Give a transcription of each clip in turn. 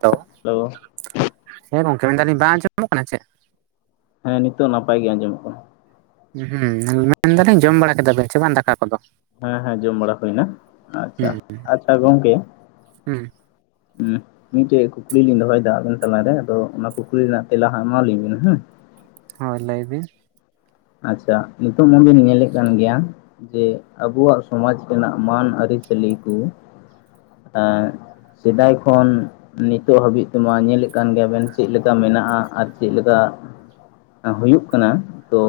ᱛᱚ ᱦᱮᱞᱳ ᱦᱮᱸ ᱜᱚᱝᱠᱮ ᱢᱮᱱ ᱫᱟᱹᱞᱤᱧ ᱵᱟᱝ ᱟᱸᱡᱚᱢᱚᱜ ᱠᱟᱱᱟ ᱪᱮᱫ? ᱦᱮᱸ ᱱᱤᱛᱳᱜ ᱱᱟᱯᱟᱭ ᱜᱮ ᱟᱸᱡᱚᱢᱚᱜ ᱠᱟᱱᱟ ᱾ ᱦᱩᱸ ᱢᱮᱱ ᱫᱟᱹᱞᱤᱧ ᱡᱚᱢ ᱵᱟᱲᱟ ᱠᱮᱫᱟ ᱵᱮᱱ ᱥᱮ ᱵᱟᱝ ᱫᱟᱠᱟ ᱠᱚᱫᱚ? ᱦᱮ, ᱦᱮᱸ ᱡᱚᱢ ᱵᱟᱲᱟ ᱦᱩᱭᱱᱟ ᱾ ᱟᱪᱪᱷᱟ, ᱦᱩᱸ ᱟᱪᱪᱷᱟ ᱜᱚᱝᱠᱮ ᱦᱩᱸ ᱦᱩᱸ ᱢᱤᱫᱴᱮᱡ ᱠᱩᱠᱞᱤ ᱞᱤᱧ ᱫᱚᱦᱚᱭ ᱫᱟ ᱟᱵᱮᱱ ᱛᱟᱞᱟ ᱨᱮ ᱟᱫᱚ, ᱚᱱᱟ ᱠᱩᱠᱞᱤ ᱨᱮᱱᱟᱜ ᱛᱮᱞᱟ ᱦᱟᱸᱜ ᱮᱢᱟ ᱞᱤᱧ ᱵᱮᱱ ᱦᱮᱸ᱾ ᱦᱳᱭ ᱞᱟᱹᱭ ᱵᱤᱱ᱾ ᱟᱪᱪᱷᱟ ᱱᱤᱛᱳᱜ ᱢᱟᱵᱤᱱ ᱧᱮᱞᱮᱜ ᱠᱟᱱ ᱜᱮᱭᱟ᱾ ᱡᱮ ᱟᱵᱩᱣᱟᱜ ᱥᱚᱢᱟᱡᱽ ᱨᱮᱱᱟᱜ ᱢᱟᱹᱱ ᱟᱹᱨᱤ ᱪᱟᱹᱞᱤ ᱠᱚ ᱮᱸᱻ ᱥᱮᱫᱟᱭ ᱠᱷᱚᱱ ᱱᱤᱛᱳᱜ ᱦᱟᱹᱵᱤᱡ ᱛᱮ ᱢᱟ ᱧᱮᱞᱮᱜ ᱠᱟᱱ ᱜᱮᱭᱟ ᱵᱮᱱ ᱪᱮᱫ ᱞᱮᱠᱟ ᱢᱮᱱᱟᱜ-ᱟ ᱟᱨ ᱪᱮᱫ ᱞᱮᱠᱟ ᱦᱩᱭᱩᱜ ᱠᱟᱱᱟ᱾ ᱛᱚ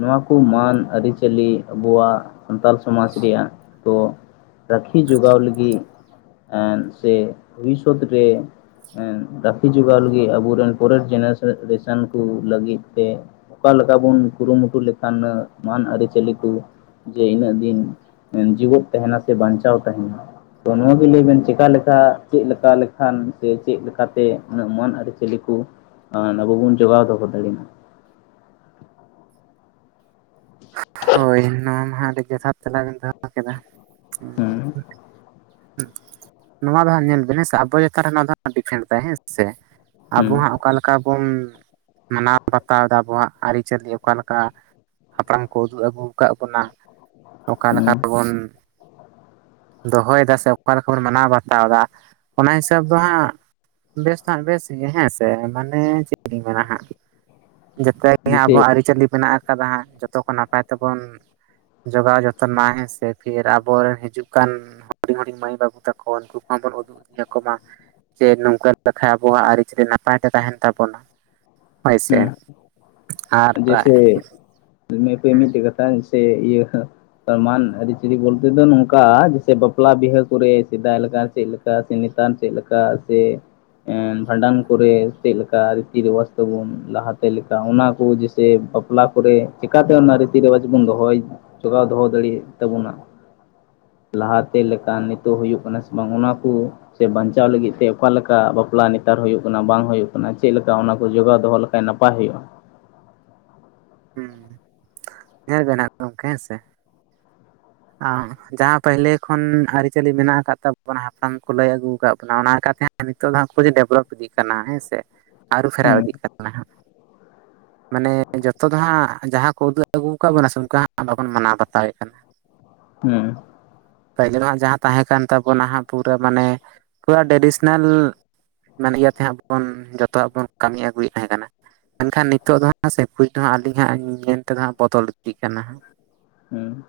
ᱱᱚᱣᱟ ᱠᱚ ᱢᱟᱹᱱ ᱟᱹᱨᱤ ᱪᱟᱹᱞᱤ ᱟᱵᱚᱣᱟᱜ ᱥᱟᱱᱛᱟᱞ ᱥᱚᱢᱟᱡᱽ ᱨᱮᱭᱟᱜ᱾ ᱛᱚ ᱨᱟᱹᱠᱷᱤ ᱡᱚᱜᱟᱣ ᱞᱟᱹᱜᱤᱫ ᱮᱸᱫ ᱥᱮ ᱵᱷᱚᱵᱤᱥᱚᱛ ᱨᱮ ᱨᱟᱹᱠᱷᱤ ᱡᱚᱜᱟᱣ ᱞᱟᱹᱜᱤᱫ ᱟᱵᱚ ᱨᱮᱱ ᱯᱚᱨᱮᱨ ᱡᱮᱱᱟᱨᱮᱥᱚᱱ ᱠᱚ ᱞᱟᱹᱜᱤᱫ ᱛᱮ᱾ ᱚᱠᱟ ᱞᱮᱠᱟ ᱵᱚᱱ ᱠᱩᱨᱩ ᱢᱩᱴᱩ ᱞᱮᱠᱷᱟᱱ ᱢᱟᱱ ᱟᱹᱨᱤ ᱪᱟᱹᱞᱤ ᱠᱚ᱾ ᱡᱮ ᱤᱱᱟᱹᱜ ᱫᱤᱱ ᱡᱤᱣᱮᱫ ᱛᱟᱦᱮᱱᱟ ᱥᱮ ᱵᱟᱧᱪᱟᱣ ᱛᱟᱦᱮᱱᱟ᱾ ᱛᱚ ᱱᱚᱣᱟ ᱜᱮ ᱞᱟᱹᱭ ᱵᱮᱱ ᱪᱮᱠᱟ ᱞᱮᱠᱟ ᱪᱮᱫ ᱞᱮᱠᱟ ᱞᱮᱠᱷᱟᱱ ᱥᱮ ᱪᱮᱫ ᱞᱮᱠᱟᱛᱮ ᱩᱱᱟᱹᱜ ᱢᱟᱹᱱ ᱟᱹᱨᱤ ᱪᱟᱹᱞᱤ ᱠᱚ ᱟᱱ ᱟᱵᱚ ᱵᱚᱱ ᱡᱚᱜᱟᱣ ᱫᱚᱦᱚ ᱫᱟᱲᱤᱜᱢᱟ᱾ ᱦᱳᱭ ᱱᱚᱣᱟ ᱢᱟᱦᱟᱸᱜ ᱟᱹᱰᱤ ᱡᱚᱛᱷᱟᱛ ᱛᱮᱞᱟ ᱵᱮᱱ ᱫᱚᱦᱚ ᱠᱮᱫᱟ᱾ ᱦᱮᱸ ᱦᱩᱸ ᱱᱚᱣᱟ ᱫᱚ ᱦᱟᱸᱜ ᱧᱮᱞ ᱵᱮᱱ ᱦᱮᱸ ᱥᱮ ᱟᱵᱚ ᱪᱮᱛᱟᱱ ᱨᱮ ᱱᱚᱣᱟ ᱫᱚ ᱦᱟᱸᱜ ᱰᱤᱯᱷᱮᱱᱴ ᱫᱟᱭ ᱦᱮᱸ ᱥᱮ᱾ ᱦᱩᱸ ᱟᱵᱚ ᱦᱟᱸᱜ ᱚᱠᱟ ᱞᱮᱠᱟ ᱵᱚᱱ ᱢᱟᱱᱟᱣ ᱵᱟᱛᱟᱣᱫᱟ ᱟᱵᱚᱣᱟᱜ ᱟᱹᱨᱤᱪᱟᱹᱞᱤ ᱚᱠᱟ ᱞᱮᱠᱟ ᱦᱟᱯᱲᱟᱢ ᱠᱚ ᱩᱫᱩᱜ ᱟᱹᱜᱩᱣ ᱠᱟᱫ ᱵᱚᱱᱟ ᱚᱠᱟ ᱞᱮᱠᱟ ᱦᱩᱸ ᱵᱚᱱ ᱫᱚᱦᱚᱭᱫᱟ ᱥᱮ ᱚᱠᱟ ᱞᱮᱠᱟ ᱵᱚᱱ ᱢᱟᱱᱟᱣ ᱵᱟᱛᱟᱣᱫᱟ ᱚᱱᱟ ᱦᱤᱥᱟᱹᱵ ᱫᱚ ᱦᱟᱸᱜ ᱵᱮᱥ ᱫᱚ ᱦᱟᱸᱜ ᱵᱮᱥ ᱜᱮ ᱦᱮᱸ ᱥᱮ ᱢᱟᱱᱮ ᱪᱤᱜ ᱤᱧ ᱢᱮᱱᱟ ᱦᱟᱸᱜ ᱡᱮᱛᱮ ᱜᱮ ᱦᱟᱸᱜ ᱡᱮᱭᱥᱮ ᱟᱵᱚᱣᱟᱜ ᱟᱹᱨᱤᱪᱟᱹᱞᱤ ᱢᱮᱱᱟᱜ ᱟᱠᱟᱫᱟ ᱦᱟᱸᱜ᱾ ᱛᱚ ᱠᱚ ᱱᱟᱯᱟᱭ ᱛᱮᱵᱚᱱ ᱡᱚᱜᱟᱣ ᱡᱚᱛ ᱛᱚᱱᱟ ᱦᱮᱸᱥᱮ ᱯᱷᱤᱨ ᱟᱵᱚᱨᱮᱱ ᱦᱤᱡᱩᱜ ᱠᱟᱱ ᱦᱩᱰᱤᱧ ᱦᱩᱰᱤᱝ ᱢᱟᱹᱭ ᱵᱟᱹᱵᱩ ᱛᱟᱠᱚ ᱩᱱᱠᱩ ᱠᱚᱦᱚᱸ ᱵᱚᱱ ᱩᱫᱩᱜ ᱭᱟᱹᱠᱚᱢᱟ ᱡᱮ ᱱᱚᱝᱠᱟ ᱞᱮᱠᱷᱟᱡ ᱟᱵᱚᱣᱟᱜ ᱟᱹᱨᱤᱪᱟᱹᱞᱤ ᱱᱟᱯᱟᱭ ᱛᱮ ᱛᱟᱦᱮᱸᱱ ᱛᱟᱵᱚᱱᱟ᱾ ᱦᱳᱭ ᱥᱮ ᱦᱩᱸ ᱟᱨ ᱯᱨᱟᱭ ᱫᱚᱢᱮ ᱯᱟᱹᱭ ᱢᱤᱴᱴᱮᱡ ᱠᱟᱛᱷᱟᱧ ᱫᱤᱥᱟᱹᱭᱮᱜ ᱤᱭᱟᱹ ᱦᱟᱹᱜ ᱥᱚᱞᱢᱟᱱ ᱟᱹᱨᱤᱪᱟᱹᱤ ᱵᱚᱞᱛᱮ ᱫᱚ ᱱᱚᱝᱠᱟ ᱡᱮᱭᱥᱮ ᱵᱟᱯᱞᱟ ᱵᱤᱦᱟᱹ ᱠᱚᱨᱮ ᱥᱮᱫᱟᱭ ᱞᱮᱠᱟ ᱪᱮᱫ ᱞᱮᱠᱟ ᱠᱟ ᱥᱮ ᱱᱮᱛᱟᱨ ᱪᱮᱫ ᱞᱮᱠᱟ ᱥᱮ ᱮᱸᱱ ᱵᱷᱟᱸᱰᱟᱱ ᱠᱚᱨᱮ ᱪᱮᱫ ᱞᱮᱠᱟ ᱨᱤᱛᱤ ᱨᱮᱣᱟᱡ ᱛᱟᱹᱵᱩᱱ ᱞᱟᱦᱟᱛᱮ ᱞᱮᱠᱟ ᱚᱱᱟ ᱠᱚ ᱡᱟᱥ ᱛᱮ ᱵᱟᱯᱞᱟ ᱠᱚᱨᱮ ᱪᱤᱠᱟᱛᱮ ᱚᱱᱟ ᱨᱤᱛᱤ ᱨᱮᱣᱟᱡ ᱵᱚᱱ ᱫᱚᱦᱚᱭ ᱡᱚᱜᱟᱣ ᱫᱚᱦᱚ ᱫᱟᱲᱤᱭᱮᱫ ᱛᱟᱵᱚᱱᱟ ᱞᱟᱦᱟᱛᱮ ᱞᱮᱠᱟ ᱱᱤᱛᱚᱜ ᱦᱩᱭᱩᱜ ᱠᱟᱱᱟ ᱥᱮ ᱵᱟᱝ ᱚᱱᱟ ᱠᱩ ᱥᱮ ᱵᱟᱧᱪᱟᱣ ᱞᱟᱹᱜᱤᱫ ᱛᱮ ᱚᱠᱟ ᱞᱮᱠᱟ ᱵᱟᱯᱞᱟ ᱱᱮᱛᱟᱨ ᱦᱩᱭᱩᱜ ᱠᱟᱱᱟ ᱵᱟᱝ ᱦᱩᱭᱩᱜ ᱠᱟᱱᱟ ᱪᱮᱫ ᱞᱮᱠᱟ ᱚᱱᱟ ᱠᱚ ᱡᱚᱜᱟᱣ ᱫᱚᱦᱚ ᱥᱮ ᱱᱟᱯᱟᱭ ᱦᱩᱭᱩᱜᱼᱟ᱾ ᱦᱩᱸ, ᱧᱮᱞ ᱵᱮᱱ ᱦᱟᱸᱜ ᱜᱚᱝᱠᱮ ᱦᱮᱸ ᱥᱮ᱾ ᱟᱸᱜ ᱡᱟᱦᱟᱸ ᱯᱟᱹᱦᱞᱮ ᱠᱷᱚᱱ ᱟᱹᱨᱤᱪᱟᱹᱞᱤ ᱢᱮᱱᱟᱜ ᱟᱠᱟᱫ ᱛᱟᱵᱚᱱᱟ ᱦᱟᱯᱲᱟᱢ ᱠᱚ ᱞᱟᱹᱭ ᱟᱹᱜᱩᱣ ᱠᱟᱫ ᱵᱚᱱᱟ ᱚᱱᱟ ᱞᱮᱠᱟᱛᱮ ᱦᱟᱸᱜ ᱱᱤᱛᱚᱜ ᱫᱚ ᱦᱟᱸᱜ ᱠᱷᱩᱫᱤ ᱰᱮᱵᱷᱚᱞᱚᱯ ᱤᱫᱤᱜ ᱠᱟᱱᱟ ᱦᱮᱸ ᱥᱮ ᱟᱹᱨᱩ ᱯᱷᱮᱨᱟᱣ ᱦᱩᱸ ᱤᱫᱤᱜ ᱠᱟᱱᱟ ᱦᱟᱸᱜ᱾ ᱢᱟᱱᱮ ᱡᱚᱛᱚ ᱫᱚ ᱦᱟᱸᱜ ᱡᱟᱦᱟᱸ ᱠᱚ ᱩᱫᱩᱜ ᱟᱹᱜᱩᱣ ᱠᱟᱫ ᱵᱚᱱᱟ ᱥᱮ ᱚᱱᱠᱟ ᱦᱟᱸᱜ ᱵᱟᱵᱚᱱ ᱢᱟᱱᱟᱣ ᱵᱟᱛᱟᱣᱮᱫ ᱠᱟᱱᱟ᱾ ᱦᱩᱸ ᱯᱟᱹᱭᱞᱟᱹᱱᱫ ᱦᱟᱸᱜ ᱡᱟᱦᱟᱸ ᱛᱟᱦᱮᱸ ᱠᱟᱱ ᱛᱟᱵᱚᱱᱟ ᱦᱟᱸᱜ ᱯᱩᱨᱟᱹ ᱢᱟᱱᱮ ᱯᱩᱨᱟ ᱴᱨᱮᱰᱤᱥᱮᱱᱟᱞ ᱢᱮᱱ ᱤᱭᱟᱹ ᱛᱮ ᱦᱟᱸᱜ ᱵᱚᱱ ᱡᱚᱛᱚᱣᱟᱜ ᱵᱚᱱ ᱠᱟᱹᱢᱤ ᱟᱹᱜᱩᱭᱮᱫ ᱛᱟᱦᱮᱸ ᱠᱟᱱᱟ᱾ ᱢᱮᱱᱠᱷᱟᱱ ᱱᱤᱛᱚᱜ ᱫᱚ ᱦᱟᱸᱜ ᱥᱮ ᱠᱩᱡ ᱫᱚ ᱦᱟᱸᱜ ᱟᱹᱞᱤᱧ ᱦᱟᱸᱜ ᱢᱮᱱ ᱛᱮᱫᱚ ᱦᱟᱸᱜ ᱵᱚᱫᱚᱞ ᱤᱫᱤᱜ ᱠᱟᱱᱟ ᱦᱟᱸᱜ᱾ ᱦᱩᱸ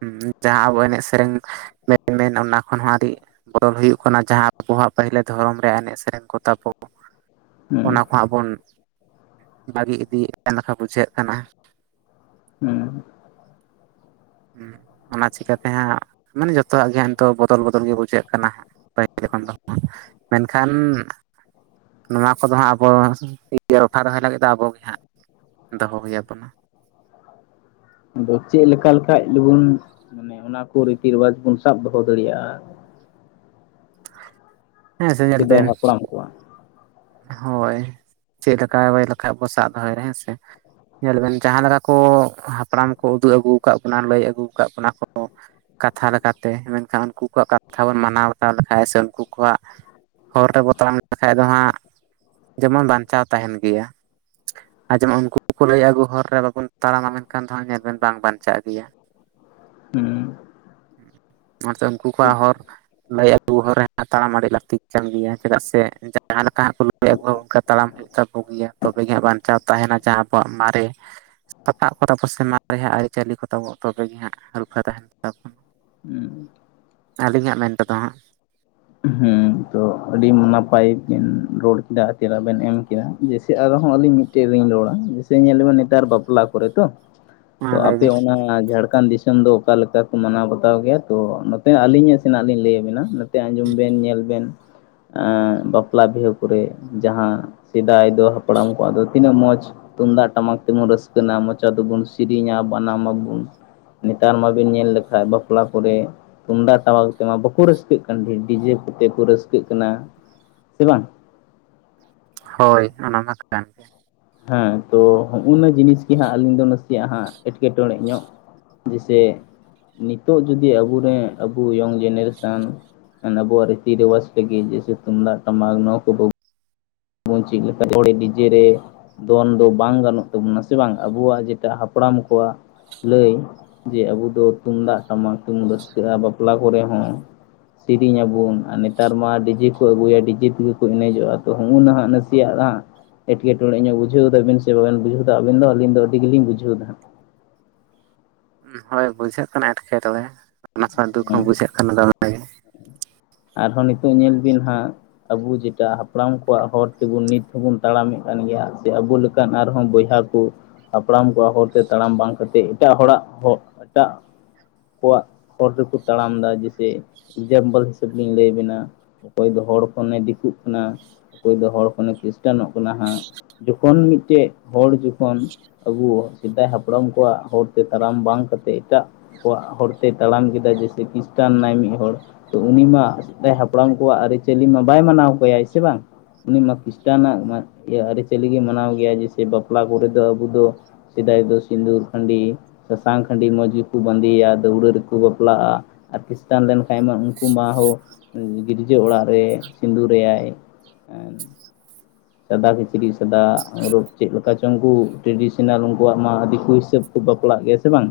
ᱦᱩᱸ ᱡᱟᱦᱟᱸ ᱟᱵᱚ ᱮᱱᱮᱡ ᱥᱮᱨᱮᱧ ᱵᱮᱱ ᱢᱮᱱ ᱚᱱᱟ ᱠᱷᱚᱱ ᱦᱚᱸ ᱟᱹᱰᱤ ᱵᱚᱫᱚᱞ ᱦᱩᱭᱩᱜ ᱠᱟᱱᱟ ᱡᱟᱦᱟᱸ ᱟᱵᱚ ᱦᱟᱸᱜ ᱯᱟᱹᱭᱞᱟᱹ ᱫᱷᱚᱨᱚᱢ ᱨᱮ ᱮᱱᱮᱡ ᱥᱮᱨᱮᱧ ᱠᱚ ᱛᱟᱵᱚ ᱦᱩᱸ ᱚᱱᱟ ᱠᱚᱦᱟᱸᱜ ᱵᱚᱱ ᱵᱷᱟᱜᱤ ᱤᱫᱤᱭᱮᱫ ᱠᱟᱱ ᱞᱮᱠᱟ ᱵᱩᱡᱷᱟᱹᱜ ᱠᱟᱱᱟ᱾ ᱩᱸ ᱩᱸᱜ ᱚᱱᱟ ᱪᱤᱠᱟᱛᱮ ᱦᱟᱸᱜ ᱢᱟᱱᱮ ᱡᱚᱛᱚᱣᱟᱜ ᱜᱮ ᱦᱟᱸᱜ ᱱᱤᱛᱚᱜ ᱵᱚᱫᱚᱞ ᱵᱚᱫᱚᱞ ᱜᱮ ᱵᱩᱡᱷᱟᱹᱜ ᱠᱟᱱᱟ ᱦᱟᱸᱜ᱾ ᱯᱟᱹᱦᱤᱞ ᱡᱚᱠᱷᱚᱱ ᱛᱚᱠᱷᱚᱱ ᱢᱮᱱᱠᱷᱟᱱ ᱱᱚᱣᱟ ᱠᱚᱫᱚ ᱦᱟᱸᱜ ᱟᱵᱚ ᱤᱭᱟᱹ ᱨᱚᱠᱷᱟ ᱨᱚᱦᱚᱭ ᱞᱟᱹᱜᱤᱫ ᱫᱚ ᱟᱵᱚᱜᱮ ᱦᱟᱸᱜ ᱫᱚᱦᱚ ᱦᱩᱭ ᱟᱵᱚᱱᱟ᱾ ᱟᱫᱚ ᱪᱮᱫ ᱞᱮᱠᱟ ᱞᱮᱠᱷᱟᱡ ᱫᱩᱵᱩᱱ ᱢᱟᱱᱮ ᱚᱱᱟ ᱠᱚ ᱨᱤᱛᱤ ᱨᱮᱣᱟᱡᱽ ᱵᱚᱱ ᱥᱟᱵ ᱫᱚᱦᱚ ᱫᱟᱲᱮᱭᱟᱜ-ᱟ? ᱦᱮᱸ ᱥᱮ ᱧᱮᱞ ᱥᱮᱫᱟᱭ ᱵᱮᱱ ᱦᱟᱯᱲᱟᱢ ᱠᱚᱣᱟᱜ ᱦᱳᱭ ᱪᱮᱫ ᱞᱮᱠᱟ ᱦᱩᱭ ᱞᱮᱠᱷᱟᱡ ᱵᱚ ᱥᱟᱵ ᱫᱚᱦᱚᱭ ᱨᱮ ᱦᱮᱸ ᱥᱮ᱾ ᱧᱮᱞ ᱵᱮᱱ ᱡᱟᱦᱟᱸ ᱞᱮᱠᱟ ᱠᱚ ᱦᱟᱯᱲᱟᱢ ᱠᱚ ᱩᱫᱩᱜ ᱟᱹᱜᱩᱣ ᱠᱟᱫ ᱵᱚᱱᱟ ᱞᱟᱹᱭ ᱟᱹᱜᱩᱣ ᱠᱟᱫ ᱵᱚᱱᱟ ᱠᱚ ᱠᱟᱛᱷᱟ ᱞᱮᱠᱟᱛᱮ ᱢᱮᱱᱠᱷᱟᱱ ᱩᱱᱠᱩ ᱠᱚᱣᱟᱜ ᱠᱟᱛᱷᱟ ᱵᱚᱱ ᱢᱟᱱᱟᱣ ᱵᱟᱛᱟᱣ ᱞᱮᱠᱷᱟᱡ ᱥᱮ ᱩᱱᱠᱩ ᱠᱚᱣᱟᱜ ᱦᱚᱨ ᱛᱮᱵᱚ ᱛᱟᱲᱟᱢ ᱞᱮᱠᱷᱟᱡ ᱫᱚ ᱦᱟᱸᱜ ᱡᱮᱢᱚᱱ ᱵᱟᱧᱪᱟᱣ ᱛᱟᱦᱮᱸᱱ ᱜᱮᱭᱟ᱾ ᱟᱨ ᱡᱮᱢᱚᱱ ᱩᱱᱠᱩ ᱠᱚ ᱞᱟᱹᱭ ᱟᱹᱜᱩ ᱦᱚᱨ ᱨᱮ ᱵᱟᱵᱚᱱ ᱛᱟᱲᱟᱢᱟ ᱢᱮᱱᱠᱷᱟᱱ ᱫᱚ ᱦᱟᱸᱜ ᱧᱮᱞᱵᱮᱱ ᱵᱟᱝ ᱵᱟᱧᱪᱟᱜ ᱜᱮᱭᱟ᱾ ᱦᱩᱸ ᱾ ᱚᱱᱟᱛᱮ ᱩᱱᱠᱩ ᱠᱚᱣᱟᱜ ᱦᱚᱨ ᱞᱟᱹᱭ ᱟᱜᱩ ᱦᱚᱨ ᱨᱮ ᱛᱟᱲᱟᱢ ᱟᱲᱤ ᱞᱟᱹᱠᱛᱤ ᱠᱟᱱ ᱜᱮᱭᱟ ᱪᱮᱫᱟᱜ ᱥᱮ ᱡᱟᱦᱟᱸ ᱞᱮᱠᱟ ᱦᱟᱸᱜ ᱠᱚ ᱞᱟᱹᱭ ᱟᱹᱜᱩᱣ ᱚᱱᱠᱟ ᱛᱟᱲᱟᱢ ᱦᱩᱭᱩᱜᱼᱟ ᱾ ᱢᱮᱛᱟ ᱠᱚᱜᱮᱭᱟ ᱛᱚᱵᱮ ᱜᱮ ᱦᱟᱸᱜ ᱵᱟᱧᱪᱟᱣ ᱛᱟᱦᱮᱱᱟ ᱡᱟᱦᱟᱸ ᱟᱵᱚᱣᱟᱜ ᱢᱟᱨᱮ ᱥᱟᱯᱟᱵ ᱠᱚᱛᱟᱵᱚ ᱥᱮᱢᱟ ᱨᱮ ᱦᱟᱜ ᱟᱹᱨᱤᱪᱟᱹᱞᱤ ᱠᱚ ᱛᱟᱵᱚ ᱛᱚᱵᱮ ᱜᱮ ᱦᱟᱸᱜ ᱨᱩᱠᱷᱟᱹ ᱛᱟᱦᱮᱱᱟ ᱾ ᱦᱩᱸ ᱾ ᱟᱹᱞᱤᱧᱟᱜ ᱢᱮᱱ ᱛᱮᱫᱚ ᱦᱟᱸᱜ ᱾ ᱦᱩᱸ ᱾ ᱛᱚ ᱟᱹᱰᱤ ᱱᱟᱯᱟᱭ ᱵᱮᱱ ᱨᱚᱲ ᱠᱮᱫᱟ ᱪᱮᱫ ᱵᱮᱱ ᱮᱢ ᱠᱮᱫᱟ ᱡᱮᱭᱥᱮ ᱟᱨᱦᱚᱸ ᱟᱹᱞᱤᱧ ᱢᱤᱫ ᱴᱮᱜ ᱨᱤᱧ ᱨᱚᱲᱟ ᱡᱮᱭᱥᱮ ᱧᱮᱞ ᱞᱮ ᱢᱮ ᱱᱮᱛᱟᱨ ᱵᱟᱯᱞᱟ ᱠᱚᱨᱮ ᱛᱚ, ᱛᱚ ᱢᱟ ᱞᱟᱹᱭ ᱟᱯᱮ ᱵᱤᱱ ᱚᱱᱟ ᱡᱷᱟᱲᱠᱷᱚᱱᱰ ᱫᱤ ᱥᱚᱢ ᱫᱚ ᱚᱠᱟ ᱞᱮᱠᱟ ᱠᱚ ᱢᱟᱱᱟᱣ ᱵᱟᱛᱟᱣ ᱜᱮᱭᱟ ᱛᱚ ᱱᱚᱛᱮ ᱟᱹᱞᱤᱧ ᱥᱮᱱᱟᱜ ᱞᱤᱧ ᱞᱟᱹᱭ ᱟᱵᱤᱱᱟ ᱾ ᱛᱮ ᱟᱸᱡᱚᱢ ᱵᱮᱱ ᱧᱮᱞ ᱵᱮᱱ ᱾ ᱟ ᱵᱟᱯᱞᱟ ᱵᱤᱦᱟᱹ ᱠᱚᱨᱮ ᱡᱟᱦᱟᱸ ᱥᱮᱫᱟᱭ ᱫᱚ ᱦᱟᱯᱲᱟᱢ ᱠᱚᱣᱟᱜ ᱫᱚ ᱛᱤᱱᱟᱹᱜ ᱢᱚᱡᱽ ᱛᱩᱢᱫᱟᱜ ᱴᱟᱢᱟᱠ ᱛᱮᱵᱚᱱ ᱨᱟᱹᱥᱠᱟᱹᱱᱟ ᱢᱚᱪᱟ ᱫᱚᱵᱚᱱ ᱥᱮᱨᱮᱧᱟ ᱵᱟᱱᱟᱢ ᱟᱵᱚᱱ ᱾ ᱱᱮᱛᱟᱨ ᱢᱟᱵᱤᱱ ᱧᱮᱞ ᱞᱮᱠᱷᱟᱡ ᱵᱟᱯᱞᱟ ᱠᱚᱨᱮ ᱛᱩᱢᱫᱟᱜ ᱴᱟᱢᱟᱠ ᱛᱮᱢᱟ ᱵᱟᱠᱚ ᱨᱟᱹᱥᱠᱟᱹᱜ ᱠᱟᱱ ᱰᱤᱡᱮ ᱠᱚᱛᱮ ᱠᱚ ᱨᱟᱹᱥᱠᱟᱹᱜ ᱠᱟᱱᱟ ᱥᱮ ᱵᱟᱝ! ᱦᱳᱭ ᱚᱱᱟ ᱢᱟ ᱠᱟᱱ ᱜᱮᱭᱟ ᱾ ᱦᱮᱸ ᱛᱚ ᱦᱚᱜᱼᱚᱱᱟ ᱡᱤᱱᱤᱥ ᱜᱮ ᱦᱟᱸᱜ ᱟᱹᱞᱤᱧ ᱫᱚ ᱱᱟᱥᱮᱭᱟᱜ ᱦᱟᱜ ᱮᱸᱴᱠᱮᱴᱚᱬᱮ ᱧᱚᱜ ᱡᱮᱭᱥᱮ ᱱᱤᱛᱚᱜ ᱡᱩᱫᱤ ᱟᱵᱩᱨᱮᱱ ᱟᱵᱩ ᱤᱭᱚᱝ ᱡᱮᱱᱟᱨᱮᱥᱚᱱ ᱟᱵᱚᱣᱟᱜ ᱨᱤᱛᱤ ᱨᱮᱣᱟᱡ ᱯᱮᱜᱮ ᱡᱮᱭᱥᱮ ᱛᱩᱢᱫᱟᱜ ᱴᱟᱢᱟᱠ ᱱᱚᱣᱟ ᱠᱚ ᱵᱟ ᱵᱚᱱ [unintelligible] ᱰᱤᱡᱮ ᱨᱮ ᱫᱚᱱ ᱫᱚ ᱵᱟᱝ ᱜᱟᱱᱚᱜ ᱛᱟᱵᱚᱱᱟ ᱥᱮ ᱵᱟᱝ ᱟᱵᱚᱣᱟᱜ ᱡᱮᱴᱟ ᱦᱟᱯᱲᱟᱢ ᱠᱚᱣᱟᱜ ᱞᱟᱹᱭ ᱡᱮ ᱟᱵᱚ ᱫᱚ ᱛᱩᱢᱫᱟᱜ ᱴᱟᱢᱟᱠ ᱛᱮᱵᱩᱱ ᱨᱟᱹᱥᱠᱟᱹᱜᱼᱟ ᱵᱟᱯᱞᱟ ᱠᱚᱨᱮ ᱦᱚᱸ ᱾ ᱥᱮᱨᱮᱧ ᱟᱵᱚᱱ ᱟᱨ ᱱᱮᱛᱟᱨ ᱢᱟ ᱰᱤᱡᱮ ᱠᱚ ᱟᱹᱜᱩᱭᱟ ᱰᱤᱡᱮ ᱛᱮᱜᱮ ᱠᱚ ᱮᱱᱮᱡᱚᱜᱼᱟ ᱛᱚ, ᱦᱩᱜᱼᱚ ᱱᱟ ᱦᱟᱸᱜ ᱱᱟᱥᱮᱭᱟᱜ ᱦᱟᱸᱜ ᱮᱴᱠᱮᱴᱚᱬᱮ ᱧᱚᱜ ᱵᱩᱡᱷᱟᱹᱣ ᱫᱟᱵᱤᱱ ᱥᱮ ᱵᱟᱵᱮᱱ ᱵᱩᱡᱟᱹᱣᱫᱟ ᱟᱵᱤᱱ ᱫᱚ ᱟᱹᱞᱤᱧ ᱟᱹᱰᱤ ᱜᱮᱞᱤᱝ ᱡᱷᱟᱹᱣᱫᱟ ᱦᱟᱸᱜ ᱾ ᱦᱳᱭ ᱵᱩᱡᱷᱟᱹᱜ ᱠᱟᱱᱟ ᱮᱴᱠᱮᱴᱚᱬᱮ, ᱚᱱᱟ ᱥᱟᱶ ᱫᱩᱠ ᱦᱚᱸ ᱦᱮᱸ ᱵᱩᱡᱷᱟᱹᱜ ᱠᱟᱱᱟ ᱫᱚᱢᱮ ᱜᱮ᱾ ᱟᱨᱦᱚᱸ ᱱᱤᱛᱚᱜ ᱧᱮᱞ ᱵᱤᱱ ᱦᱟᱸᱜ ᱟᱵᱚ ᱡᱮᱴᱟ ᱦᱟᱯᱲᱟᱢ ᱠᱚᱣᱟᱜ ᱦᱚᱨ ᱛᱮᱵᱚᱱ ᱱᱤᱛ ᱦᱚᱸᱵᱚᱱ ᱛᱟᱲᱟᱢᱮᱫ ᱠᱟᱱ ᱜᱮᱭᱟ ᱥᱮ ᱟᱵᱚ ᱞᱮ ᱠᱟᱱ ᱟᱨᱦᱚᱸ ᱵᱚᱭᱦᱟ ᱠᱚ ᱦᱟᱯᱲᱟᱢ ᱠᱚᱣᱟᱜ ᱦᱚᱨᱛᱮ ᱛᱟᱲᱟᱢ ᱵᱟᱝ ᱠᱟᱛᱮᱫ ᱮᱴᱟᱜ ᱦᱚᱲᱟᱜ ᱦᱚᱜ ᱮᱴᱟᱜ ᱠᱚᱣᱟᱜ ᱦᱚᱨ ᱨᱮᱠᱚ ᱛᱟᱲᱟᱢ ᱫᱟ ᱡᱮᱭᱥᱮ ᱡᱟᱢᱵᱟᱞ ᱦᱤᱥᱟᱹᱵ ᱞᱤᱧ ᱞᱟᱹᱭ ᱟᱵᱮᱱᱟ ᱚᱠᱚᱭ ᱫᱚ ᱦᱚᱲ ᱠᱷᱚᱱᱮ ᱫᱤᱠᱩᱜ ᱠᱟᱱᱟ, ᱚᱠᱚᱭ ᱫᱚ ᱦᱚᱲ ᱠᱷᱚᱱᱮ ᱠᱷᱨᱤᱥᱴᱟᱱᱚᱜ ᱠᱟᱱᱟ ᱦᱟᱸᱜ ᱾ ᱡᱚᱠᱷᱚᱱ ᱢᱤᱫᱴᱮᱡ ᱦᱚᱲ ᱡᱚᱠᱷᱚᱱ ᱟᱵᱚᱣᱟᱜ ᱥᱮᱫᱟᱭ ᱦᱟᱯᱲᱟᱢ ᱠᱚᱣᱟᱜ ᱦᱚᱨᱛᱮ ᱛᱟᱲᱟᱢ ᱵᱟᱝ ᱠᱟᱛᱮᱫ ᱮᱴᱟᱜ ᱠᱚᱣᱟᱜ ᱦᱚᱲ ᱛᱮ ᱛᱟᱲᱟᱢ ᱠᱮᱫᱟ ᱡᱮᱭᱥᱮ ᱠᱷᱤᱥᱴᱟᱱ ᱱᱟᱭ ᱢᱤᱫ ᱦᱚᱲ, ᱛᱚ ᱩᱱᱤ ᱢᱟ ᱥᱮᱫᱟᱭ ᱦᱟᱯᱲᱟᱢ ᱠᱚᱣᱟᱜ ᱟᱹᱨᱤᱪᱟᱹᱞᱤ ᱢᱟ ᱵᱟᱭ ᱢᱟᱱᱟᱣ ᱠᱮᱭᱟ ᱥᱮ ᱵᱟᱝ! ᱩᱱᱤ ᱢᱟ ᱠᱷᱤᱥᱴᱱᱟᱜ ᱤᱭᱟᱹ ᱟᱹᱨᱤᱪᱟᱹᱞᱤ ᱜᱮ ᱢᱟᱱᱟᱣ ᱜᱮᱭᱟ ᱡᱮᱭᱥᱮ ᱵᱟᱯᱞᱟ ᱠᱚᱨᱮ ᱫᱚ ᱟᱵᱚ ᱫᱚ ᱥᱮᱫᱟᱭ ᱫᱚ ᱥᱤᱫᱩᱨ ᱠᱷᱟᱸᱰᱤ ᱥᱟᱥᱟᱝ ᱠᱷᱟᱸᱰᱤ ᱢᱚᱸᱡᱽ ᱜᱮᱠᱚ ᱵᱟᱸᱫᱮᱭᱟ ᱫᱟᱹᱣᱲᱟᱹ ᱨᱮᱠᱚ ᱵᱟᱯᱞᱟᱜᱼᱟ, ᱟᱨ ᱠᱷᱤᱥᱴᱟᱱ ᱞᱮᱱᱠᱷᱟᱡ ᱢᱟ ᱠᱩ ᱢᱟ ᱦᱚᱸ ᱜᱤᱨᱡᱟᱹ ᱚᱲᱟᱜ ᱨᱮ ᱥᱤᱸᱫᱩᱨᱭᱟᱭ ᱾ ᱥᱟᱫᱟ ᱠᱤᱪᱨᱤᱡ ᱥᱟᱫᱟᱨᱚᱵ ᱨᱳᱯ ᱪᱮᱫ ᱞᱮᱠᱟ ᱪᱚᱝ ᱩᱱᱠᱩ ᱴᱨᱮᱰᱤᱥᱚᱱᱟᱞ ᱩᱱᱠᱩᱣᱟᱜ ᱢᱟ ᱫᱤᱠᱩ ᱦᱤᱥᱟᱹᱵᱽ ᱠᱩ ᱵᱟᱯᱞᱟᱜ ᱜᱮᱭᱟ ᱥᱮ ᱵᱟᱝ!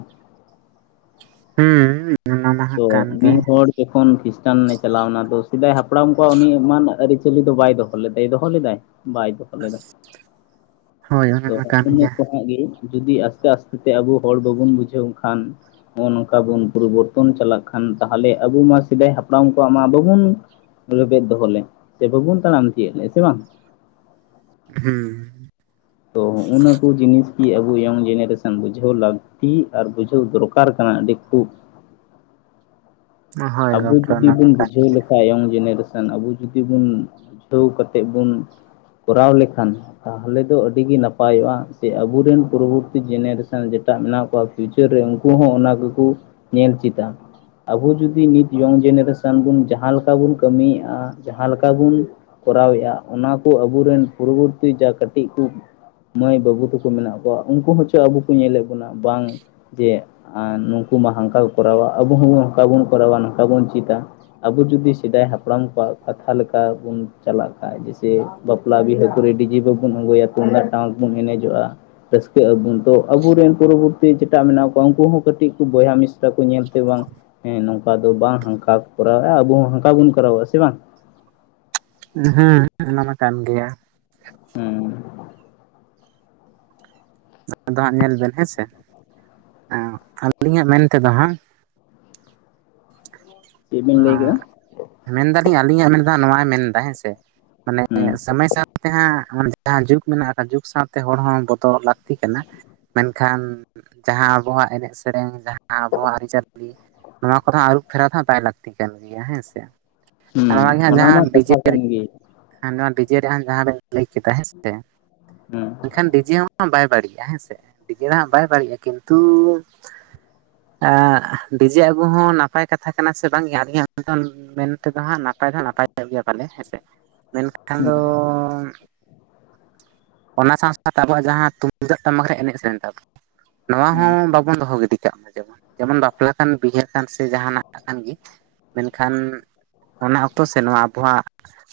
ᱦᱩᱸᱻ ᱛᱚ ᱢᱤᱫ ᱦᱚᱲ ᱡᱚᱠᱷᱚᱱ ᱠᱷᱤᱥᱴᱟᱱᱮ ᱪᱟᱞᱟᱣ ᱮᱱᱟ ᱫᱚ᱾ ᱥᱮᱫᱟᱭ ᱦᱟᱯᱲᱟᱢ ᱠᱚᱣᱟᱜ ᱩᱱᱤ ᱮᱢᱟᱱ ᱟᱹᱨᱤᱪᱟᱹᱞᱤ ᱫᱚ ᱵᱟᱭ ᱫᱚᱦᱚ ᱞᱮᱫᱟᱭ᱾ ᱫᱚᱦᱚ ᱞᱮᱫᱟᱭ? ᱵᱟᱭ ᱫᱚᱦᱚ ᱞᱮᱫᱟ᱾ ᱦᱳᱭ ᱚᱱᱟ ᱛᱚ ᱢᱟ ᱠᱟᱱ ᱤᱱᱟᱹ ᱜᱮᱭᱟ ᱠᱚ ᱡᱩᱫᱤ ᱟᱥᱛᱮ ᱟᱥᱛᱮ ᱛᱮ ᱟᱵᱚ ᱦᱚᱲ ᱵᱟᱵᱚᱱ ᱵᱩᱡᱷᱟᱹᱣ ᱠᱷᱟᱱ ᱱᱚᱜ-ᱚ ᱱᱚᱝᱠᱟ ᱵᱚᱱ ᱯᱚᱨᱤᱵᱚᱨᱛᱚᱱ ᱡᱚᱛᱚᱱ ᱪᱟᱞᱟᱜ ᱠᱷᱟᱱ ᱛᱟᱦᱚᱞᱮ ᱟᱵᱚ ᱢᱟ ᱥᱮᱫᱟᱭ ᱦᱟᱯᱲᱟᱢ ᱠᱚᱣᱟᱜ ᱢᱟ ᱵᱟᱵᱚᱱ ᱨᱮᱵᱮᱫ ᱫᱚᱦᱚ ᱞᱮᱫ ᱥᱮ ᱵᱟᱵᱚᱱ ᱛᱟᱲᱟᱢ ᱛᱤᱭᱟᱹᱜ ᱞᱮ ᱥᱮ ᱵᱟᱝ? ᱦᱮᱸ᱾ ᱛᱚ ᱦᱚᱜᱼᱚᱱᱟ ᱠᱚ ᱡᱤᱱᱤᱥ ᱜᱤ ᱟᱵᱚ ᱤᱭᱚᱝ ᱡᱮᱱᱟᱨᱮᱥᱚᱱ ᱵᱩᱡᱷᱟᱹᱣ ᱞᱟᱹᱠᱛᱤ ᱟᱨ ᱵᱩᱡᱷᱟᱹᱣ ᱫᱚᱨᱠᱟᱨ ᱠᱟᱱᱟ ᱟᱹᱰᱤ ᱠᱷᱩᱵ᱾ ᱦᱳᱭ ᱟᱵᱚ ᱜᱚᱢᱠᱮ ᱡᱩᱫᱤ ᱚᱱᱟ ᱢᱟ ᱵᱚᱱ ᱠᱟᱱ ᱵᱩᱡᱷᱟᱹᱣ ᱜᱮ ᱞᱮᱠᱷᱟᱱ ᱤᱭᱚᱝ ᱡᱮᱱᱟᱨᱮᱥᱚᱱ᱾ ᱠᱷᱟᱱ ᱟᱵᱚ ᱡᱩᱫᱤ ᱵᱚᱱ ᱵᱩᱡᱷᱟᱹᱣ ᱠᱟᱛᱮᱜ ᱵᱚᱱ ᱠᱚᱨᱟᱣ ᱞᱮᱠᱷᱟᱱ ᱛᱟᱦᱚᱞᱮ ᱫᱚ ᱟᱹᱰᱤ ᱟᱹᱰᱤ ᱜᱮ ᱱᱟᱯᱟᱭᱚᱜ-ᱟ ᱥᱮ ᱟᱵᱚᱨᱮᱱ ᱯᱚᱨᱚᱵᱚᱨᱛᱤ ᱡᱮᱱᱟᱨᱮᱥᱚᱱ ᱡᱮᱴᱟ ᱢᱮᱱᱟᱜ ᱠᱚᱣᱟ ᱪᱟᱹᱨ ᱨᱮ ᱩᱱᱠᱩ ᱦᱚᱸ ᱚᱱᱟ ᱜᱮᱠᱚ ᱧᱮᱞ ᱪᱮᱫᱟ᱾ ᱟᱵᱚ ᱡᱚᱫᱤ ᱱᱤᱛ ᱤᱭᱚᱝ ᱡᱮᱱᱟᱨᱮᱥᱚᱱ ᱵᱚᱱ ᱡᱟᱦᱟᱸᱮ ᱞᱮᱠᱟ ᱵᱚᱱ ᱠᱟᱹᱢᱤᱭᱮᱫᱼᱟ᱾ ᱡᱟᱦᱟᱸᱞᱮᱠᱟ ᱵᱚᱱ ᱠᱚᱨᱟᱣᱮᱫ-ᱟ, ᱚᱱᱟ ᱠᱚ ᱟᱵᱚᱨᱮᱱ ᱯᱚᱨᱚᱵᱚᱨᱛᱤ ᱡᱟ ᱠᱟᱹᱴᱤᱡ ᱠᱚ ᱢᱟᱹᱭ ᱵᱟᱹᱵᱩ ᱛᱟᱠᱚ ᱢᱮᱱᱟᱜ ᱠᱚᱣᱟ, ᱩᱱᱠᱩ ᱦᱚᱸ ᱪᱚ ᱟᱵᱚ ᱠᱚ ᱧᱮᱞᱮᱫ ᱵᱚᱱᱟ ᱵᱟᱝ ᱡᱮ ᱟ ᱱᱩᱠᱩ ᱢᱟ ᱦᱟᱱᱠᱟ ᱠᱚ ᱠᱚᱨᱟᱣᱟ ᱟᱵᱚ ᱦᱚᱸ ᱦᱚᱝᱠᱟ ᱵᱚᱱ ᱠᱚᱨᱟᱣᱟ, ᱱᱚᱝᱠᱟ ᱵᱚᱱ ᱪᱮᱫᱟ᱾ ᱟᱵᱚ ᱡᱩᱫᱤ ᱥᱮᱫᱟᱭ ᱦᱟᱯᱲᱟᱢ ᱠᱚᱣᱟᱜ ᱠᱟᱛᱷᱟ ᱞᱮᱠᱟ ᱵᱩᱱ ᱪᱟᱞᱟᱜ ᱠᱷᱟᱱᱡ ᱡᱮᱭᱥᱮ ᱵᱟᱯᱞᱟ ᱵᱤᱦᱟᱹ ᱠᱚᱨᱮ ᱰᱤᱡᱮ ᱵᱟᱵᱚᱱ ᱟᱜᱩᱭᱟ, ᱛᱩᱢᱫᱟᱜ ᱴᱟᱢᱟᱠ ᱵᱚᱱ ᱮᱱᱮᱡᱚᱜ-ᱟ᱾ ᱨᱟᱹᱥᱠᱟᱹᱜ ᱟᱵᱚᱱ ᱛᱚ ᱟᱵᱚᱨᱮᱱ ᱯᱚᱨᱚᱵᱚᱨᱛᱤ ᱡᱮᱴᱟᱜ ᱢᱮᱱᱟᱜ ᱠᱚᱣᱟ ᱩᱱᱠᱩ ᱦᱚᱸ ᱠᱟᱹᱴᱤᱡ ᱠᱚ ᱵᱚᱭᱦᱟ ᱢᱤᱥᱨᱟ ᱠᱚ ᱧᱮᱞᱛᱮ ᱵᱟᱝ ᱦᱮᱸ ᱱᱚᱝᱠᱟ ᱫᱚ ᱵᱟᱝ, ᱦᱟᱱᱠᱟ ᱠᱚ ᱠᱚᱨᱟᱣᱮᱫᱼᱟ ᱟᱵᱚ ᱦᱚᱸ ᱦᱟᱱᱠᱟ ᱵᱚᱱ ᱠᱚᱨᱟ ᱥᱮ ᱵᱟᱝ᱾ ᱦᱮᱸ ᱚᱱᱟᱢᱟ ᱠᱟᱱ ᱜᱮᱭᱟ᱾ ᱦᱮᱸ᱾ ᱟᱫᱚ ᱦᱟᱸᱜ ᱧᱮᱞ ᱵᱮᱱ ᱦᱮᱸᱥᱮ᱾ ᱟᱸ ᱟᱹᱞᱤᱧᱟᱜ ᱢᱮᱱ ᱛᱮᱫᱚ ᱦᱟᱸᱜ ᱪᱮᱫ ᱵᱤᱱ ᱞᱟᱹᱭ ᱠᱮᱫᱟ ᱟᱸ᱾ ᱢᱮᱱᱫᱟᱞᱤᱧ ᱟᱹᱞᱤᱧᱟᱜ ᱢᱮᱱ ᱫᱚ ᱦᱟᱸᱜ ᱱᱚᱣᱟᱭ ᱢᱮᱱᱫᱟ ᱦᱮᱸ ᱥᱮ ᱢᱟᱱᱮ ᱦᱮᱸ ᱥᱚᱢᱚᱭ ᱥᱟᱶᱛᱮ ᱦᱟᱸᱜ ᱡᱟᱦᱟᱸ ᱡᱩᱜᱽ ᱢᱮᱱᱟᱜ ᱟᱠᱟᱫ, ᱡᱩᱜᱽ ᱥᱟᱶᱛᱮ ᱦᱚᱲ ᱦᱚᱸ ᱵᱚᱫᱚᱞ ᱞᱟᱹᱠᱛᱤ ᱠᱟᱱᱟ᱾ ᱢᱮᱱᱠᱷᱟᱱ ᱡᱟᱦᱟᱸ ᱟᱵᱚᱣᱟᱜ ᱮᱱᱮᱡ ᱥᱮᱨᱮᱧ ᱡᱟᱦᱟᱸ ᱟᱵᱚᱣᱟᱜ ᱟᱹᱨᱤᱪᱟᱹᱞᱤ ᱱᱚᱣᱟ ᱠᱚᱫᱚ ᱟᱹᱨᱩᱵ ᱯᱷᱮᱨᱟᱣ ᱫᱚ ᱦᱟᱸᱜ ᱵᱟᱭ ᱞᱟᱹᱠᱛᱤ ᱠᱟᱱ ᱜᱮᱭᱟ ᱦᱮᱸ ᱥᱮ᱾ ᱟᱨ ᱦᱮᱸ ᱚᱱᱟᱜᱮ ᱦᱟᱸᱜ ᱚᱱᱟ ᱡᱟᱦᱟᱸ ᱢᱟ ᱰᱤᱡᱮ ᱠᱟᱛᱷᱟ ᱠᱟᱱ ᱜᱮ [unintelligible] ᱱᱚᱣᱟ ᱰᱤᱡᱮ ᱨᱮᱭᱟᱜ ᱡᱟᱦᱟᱸ ᱵᱮᱱ ᱞᱟᱹᱭ ᱠᱮᱫᱟ ᱦᱮᱸ ᱥᱮ᱾ ᱦᱮᱸ ᱢᱮᱱᱠᱷᱟᱱ ᱰᱤᱡᱮ ᱦᱚᱸ ᱵᱟᱭ ᱵᱟᱹᱲᱤᱡᱼᱟ ᱦᱮᱸ ᱥᱮ᱾ ᱰᱤᱡᱮ ᱫᱚ ᱦᱟᱸᱜ ᱵᱟᱭ ᱫᱟᱹᱲᱜ-ᱟ ᱠᱤᱱᱛᱩ ᱟᱸ ᱰᱤᱡᱮ ᱟᱹᱜᱩ ᱦᱚᱸ ᱱᱟᱯᱟᱭ ᱠᱟᱛᱷᱟ ᱠᱟᱱᱟ ᱥᱮ ᱵᱟᱝᱜᱮ ᱟᱞᱤᱧᱟᱜ ᱢᱮᱱ ᱛᱮᱫᱚ ᱦᱟᱸᱜ ᱱᱟᱯᱟᱭ ᱫᱚ ᱱᱟᱯᱟᱭᱧᱚᱜ ᱜᱮᱭᱟ ᱯᱟᱞᱮ ᱦᱮᱸᱥᱮ᱾ ᱢᱮᱱᱠ ᱠᱷᱟᱱ ᱦᱮᱸ ᱫᱚ ᱚᱱᱟ ᱥᱟᱶ ᱥᱟᱶᱛᱮ ᱟᱵᱚᱣᱟᱜ ᱡᱟᱦᱟᱸ ᱛᱩᱢᱫᱟᱜ ᱴᱟᱢᱟᱠ ᱮᱱᱮᱡ ᱥᱮᱨᱮᱧ ᱛᱟᱵᱚᱱᱟ ᱱᱚᱣᱟ ᱦᱚᱸ ᱦᱮᱸ ᱵᱟᱵᱚ ᱵᱚᱱ ᱫᱚᱦᱚ ᱜᱤᱰᱤ ᱠᱟᱜ ᱢᱟ ᱡᱮᱢᱚᱱ᱾ ᱡᱮᱢᱚᱱ ᱵᱟᱯᱞᱟ ᱠᱟᱱ ᱵᱤᱦᱟᱹ ᱠᱟᱱ ᱥᱮ ᱡᱟᱦᱟᱱᱟᱜ ᱠᱟᱱ ᱜᱮ ᱢᱮᱱᱠᱷᱟᱱ ᱚᱱᱟ ᱚᱠᱛᱚ ᱥᱮ ᱱᱚᱣᱟ ᱟᱵᱚᱣᱟᱜ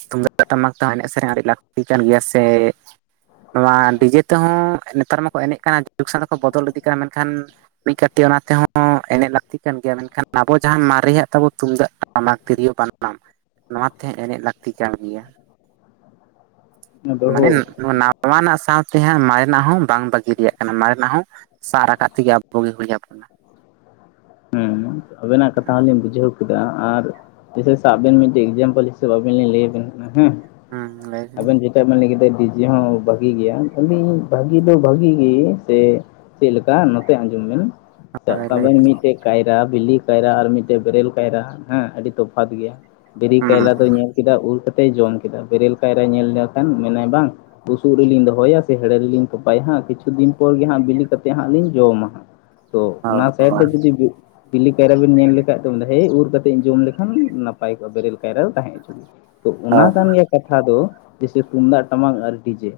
ᱛᱩᱢᱫᱟᱜ ᱴᱟᱢᱟᱠ ᱛᱮᱦᱚᱸ ᱮᱱᱮᱡ ᱥᱮᱨᱮᱧ ᱟᱹᱰᱤ ᱞᱟᱹᱠᱛᱤ ᱠᱟᱱ ᱜᱮᱭᱟ ᱥᱮ ᱱᱚᱣᱟ ᱰᱤᱡᱮ ᱛᱮᱦᱚᱸ ᱱᱮᱛᱟᱨ ᱢᱟᱠᱚ ᱮᱱᱮᱡ ᱠᱟᱱᱟ ᱡᱩᱜᱽ ᱥᱟᱶᱛᱮ ᱠᱚ ᱵᱚᱫᱚᱞ ᱤᱫᱤᱜ ᱠᱟᱱᱟ ᱢᱮᱱᱠᱷᱟᱱ ᱢᱤᱫ ᱠᱟᱹᱴᱤᱡ ᱚᱱᱟ ᱛᱮᱦᱚᱸ ᱮᱱᱮᱡ ᱞᱟᱹᱠᱛᱤ ᱠᱟᱱ ᱜᱮᱭᱟ ᱢᱮᱱᱠᱷᱟᱱ ᱟᱵᱚ ᱡᱟᱦᱟ ᱢᱟᱨᱮᱭᱟᱜ ᱛᱟᱵᱚ ᱛᱩᱢᱫᱟᱹᱜ, ᱴᱟᱢᱟᱠ, ᱛᱤᱨᱭᱳ ᱵᱟᱱᱟᱢ ᱱᱚᱣᱟ ᱛᱮᱦ ᱮᱱᱮᱡ ᱞᱟᱹᱠᱛᱤ ᱠᱟᱱ ᱜᱮᱭᱟ᱾ ᱢᱟᱱᱮ ᱟᱫᱚ ᱱᱟᱣᱟᱱᱟᱜ ᱥᱟᱶᱛᱮᱦᱟᱸᱜ ᱢᱟᱨᱮᱱᱟᱜ ᱦᱚᱸ ᱵᱟᱝ ᱵᱟᱹᱜᱤ ᱨᱮᱭᱟᱜ ᱠᱟᱱᱟ ᱢᱟᱨᱮᱱᱟᱜ ᱦᱚᱸ ᱥᱟᱵ ᱨᱟᱠᱟᱵ ᱛᱮᱜᱮ ᱟᱵᱚᱜᱮ ᱦᱩᱭ ᱟᱵᱚᱱᱟ᱾ ᱦᱮᱸ ᱟᱵᱮᱱᱟᱜ ᱠᱟᱛᱷᱟ ᱦᱚᱸᱞᱤᱧ ᱵᱩᱡᱷᱟᱹᱣ ᱴᱮᱫᱟ ᱟᱨ ᱡᱮᱥᱮ ᱥᱮ ᱟᱵᱮᱱ ᱢᱤᱫᱴᱮᱱ ᱮᱠᱡᱟᱢᱯᱮᱞ ᱦᱤᱥᱟᱹᱵ ᱟᱵᱤᱱ ᱞᱤᱧ ᱞᱟᱹᱭ ᱟᱵᱤᱱ ᱠᱟᱱᱟ ᱦᱩᱸ᱾ ᱦᱩᱸ ᱞᱟᱹᱭ ᱵᱤᱱ ᱾ ᱞᱟᱹᱭ ᱠᱮᱫᱟ ᱰᱤᱡᱮ ᱦᱚᱸ ᱵᱷᱟᱜᱤ ᱜᱮᱭᱟ ᱵᱷᱟᱹᱜᱤ ᱫᱚ ᱵᱷᱟᱜᱤ ᱜᱮ ᱥᱮ ᱪᱮᱜᱞᱮᱠᱟ ᱱᱚᱛᱮ ᱟᱸᱡᱚᱢ ᱵᱤᱱ ᱥᱟᱵ ᱦᱳᱭ ᱠᱟᱜ ᱞᱟᱹᱭ ᱵᱤᱱ ᱢᱤᱫᱴᱮᱡ [unintelligible] ᱵᱤᱞᱤ ᱠᱟᱭᱨᱟ ᱟᱨ ᱢᱤᱫᱴᱮᱡ ᱵᱮᱨᱮᱞ ᱠᱟᱭᱨᱟ ᱦᱮᱸ ᱟᱹᱰᱤ ᱛᱚᱯᱷᱟᱛ ᱜᱮᱭᱟ, ᱵᱤᱞᱤ ᱠᱟᱭᱨᱟ ᱦᱩᱸ ᱫᱚ ᱧᱮᱞ ᱠᱮᱫᱟ ᱩᱨ ᱠᱟᱛᱮ ᱡᱚᱢ ᱠᱮᱫᱟ ᱵᱮᱨᱮᱞ ᱠᱟᱭᱨᱟᱭ ᱧᱮᱞ ᱞᱮᱠᱷᱟᱱ ᱢᱮᱱᱟᱭ ᱵᱟᱝ ᱵᱩᱥᱩᱵ ᱨᱮᱞᱤᱧ ᱫᱚᱦᱚᱭᱟ ᱥᱮ ᱦᱮᱲᱮ ᱨᱮᱞᱤᱧ ᱛᱚᱯᱟᱭᱟ ᱦᱟᱸᱜ ᱠᱤᱪᱷᱩ ᱫᱤᱱᱚᱨ ᱜᱮ ᱦᱟᱸᱜ ᱵᱤᱞᱤ ᱠᱟ ᱠᱟᱛᱮᱜ ᱦᱟᱸᱜ ᱞᱤᱧ ᱡᱚᱢᱟ ᱾ ᱛᱚ ᱚᱱᱟ ᱥᱟᱭᱤᱰ ᱨᱮ ᱡᱩᱫᱤ ᱵᱤᱞᱤ ᱠᱟᱭᱨᱟ ᱵᱮᱱ ᱧᱮᱞ ᱞᱮᱠᱷᱟᱡ ᱫᱚ ᱦᱮᱸ ᱩᱨ ᱠᱟᱛᱮᱜ ᱤᱧ ᱡᱚᱢ ᱞᱮᱠᱷᱟᱱ ᱱᱟᱯᱟᱭ ᱠᱚᱜ-ᱟ ᱵᱮᱨᱮᱞ ᱠᱟᱭᱨᱟ ᱫᱚ ᱛᱟᱦᱮᱸ ᱦᱚᱪᱚᱱᱤᱡ ᱾ ᱛᱚ ᱚᱱᱟ ᱠᱟᱱ ᱜᱮᱭᱟ ᱠᱟᱛᱷᱟ ᱫᱚ ᱡᱮᱭᱥᱮ ᱛᱩᱢᱫᱟᱜ ᱴᱟᱢᱟᱠ ᱟᱨ ᱰᱤᱡᱮ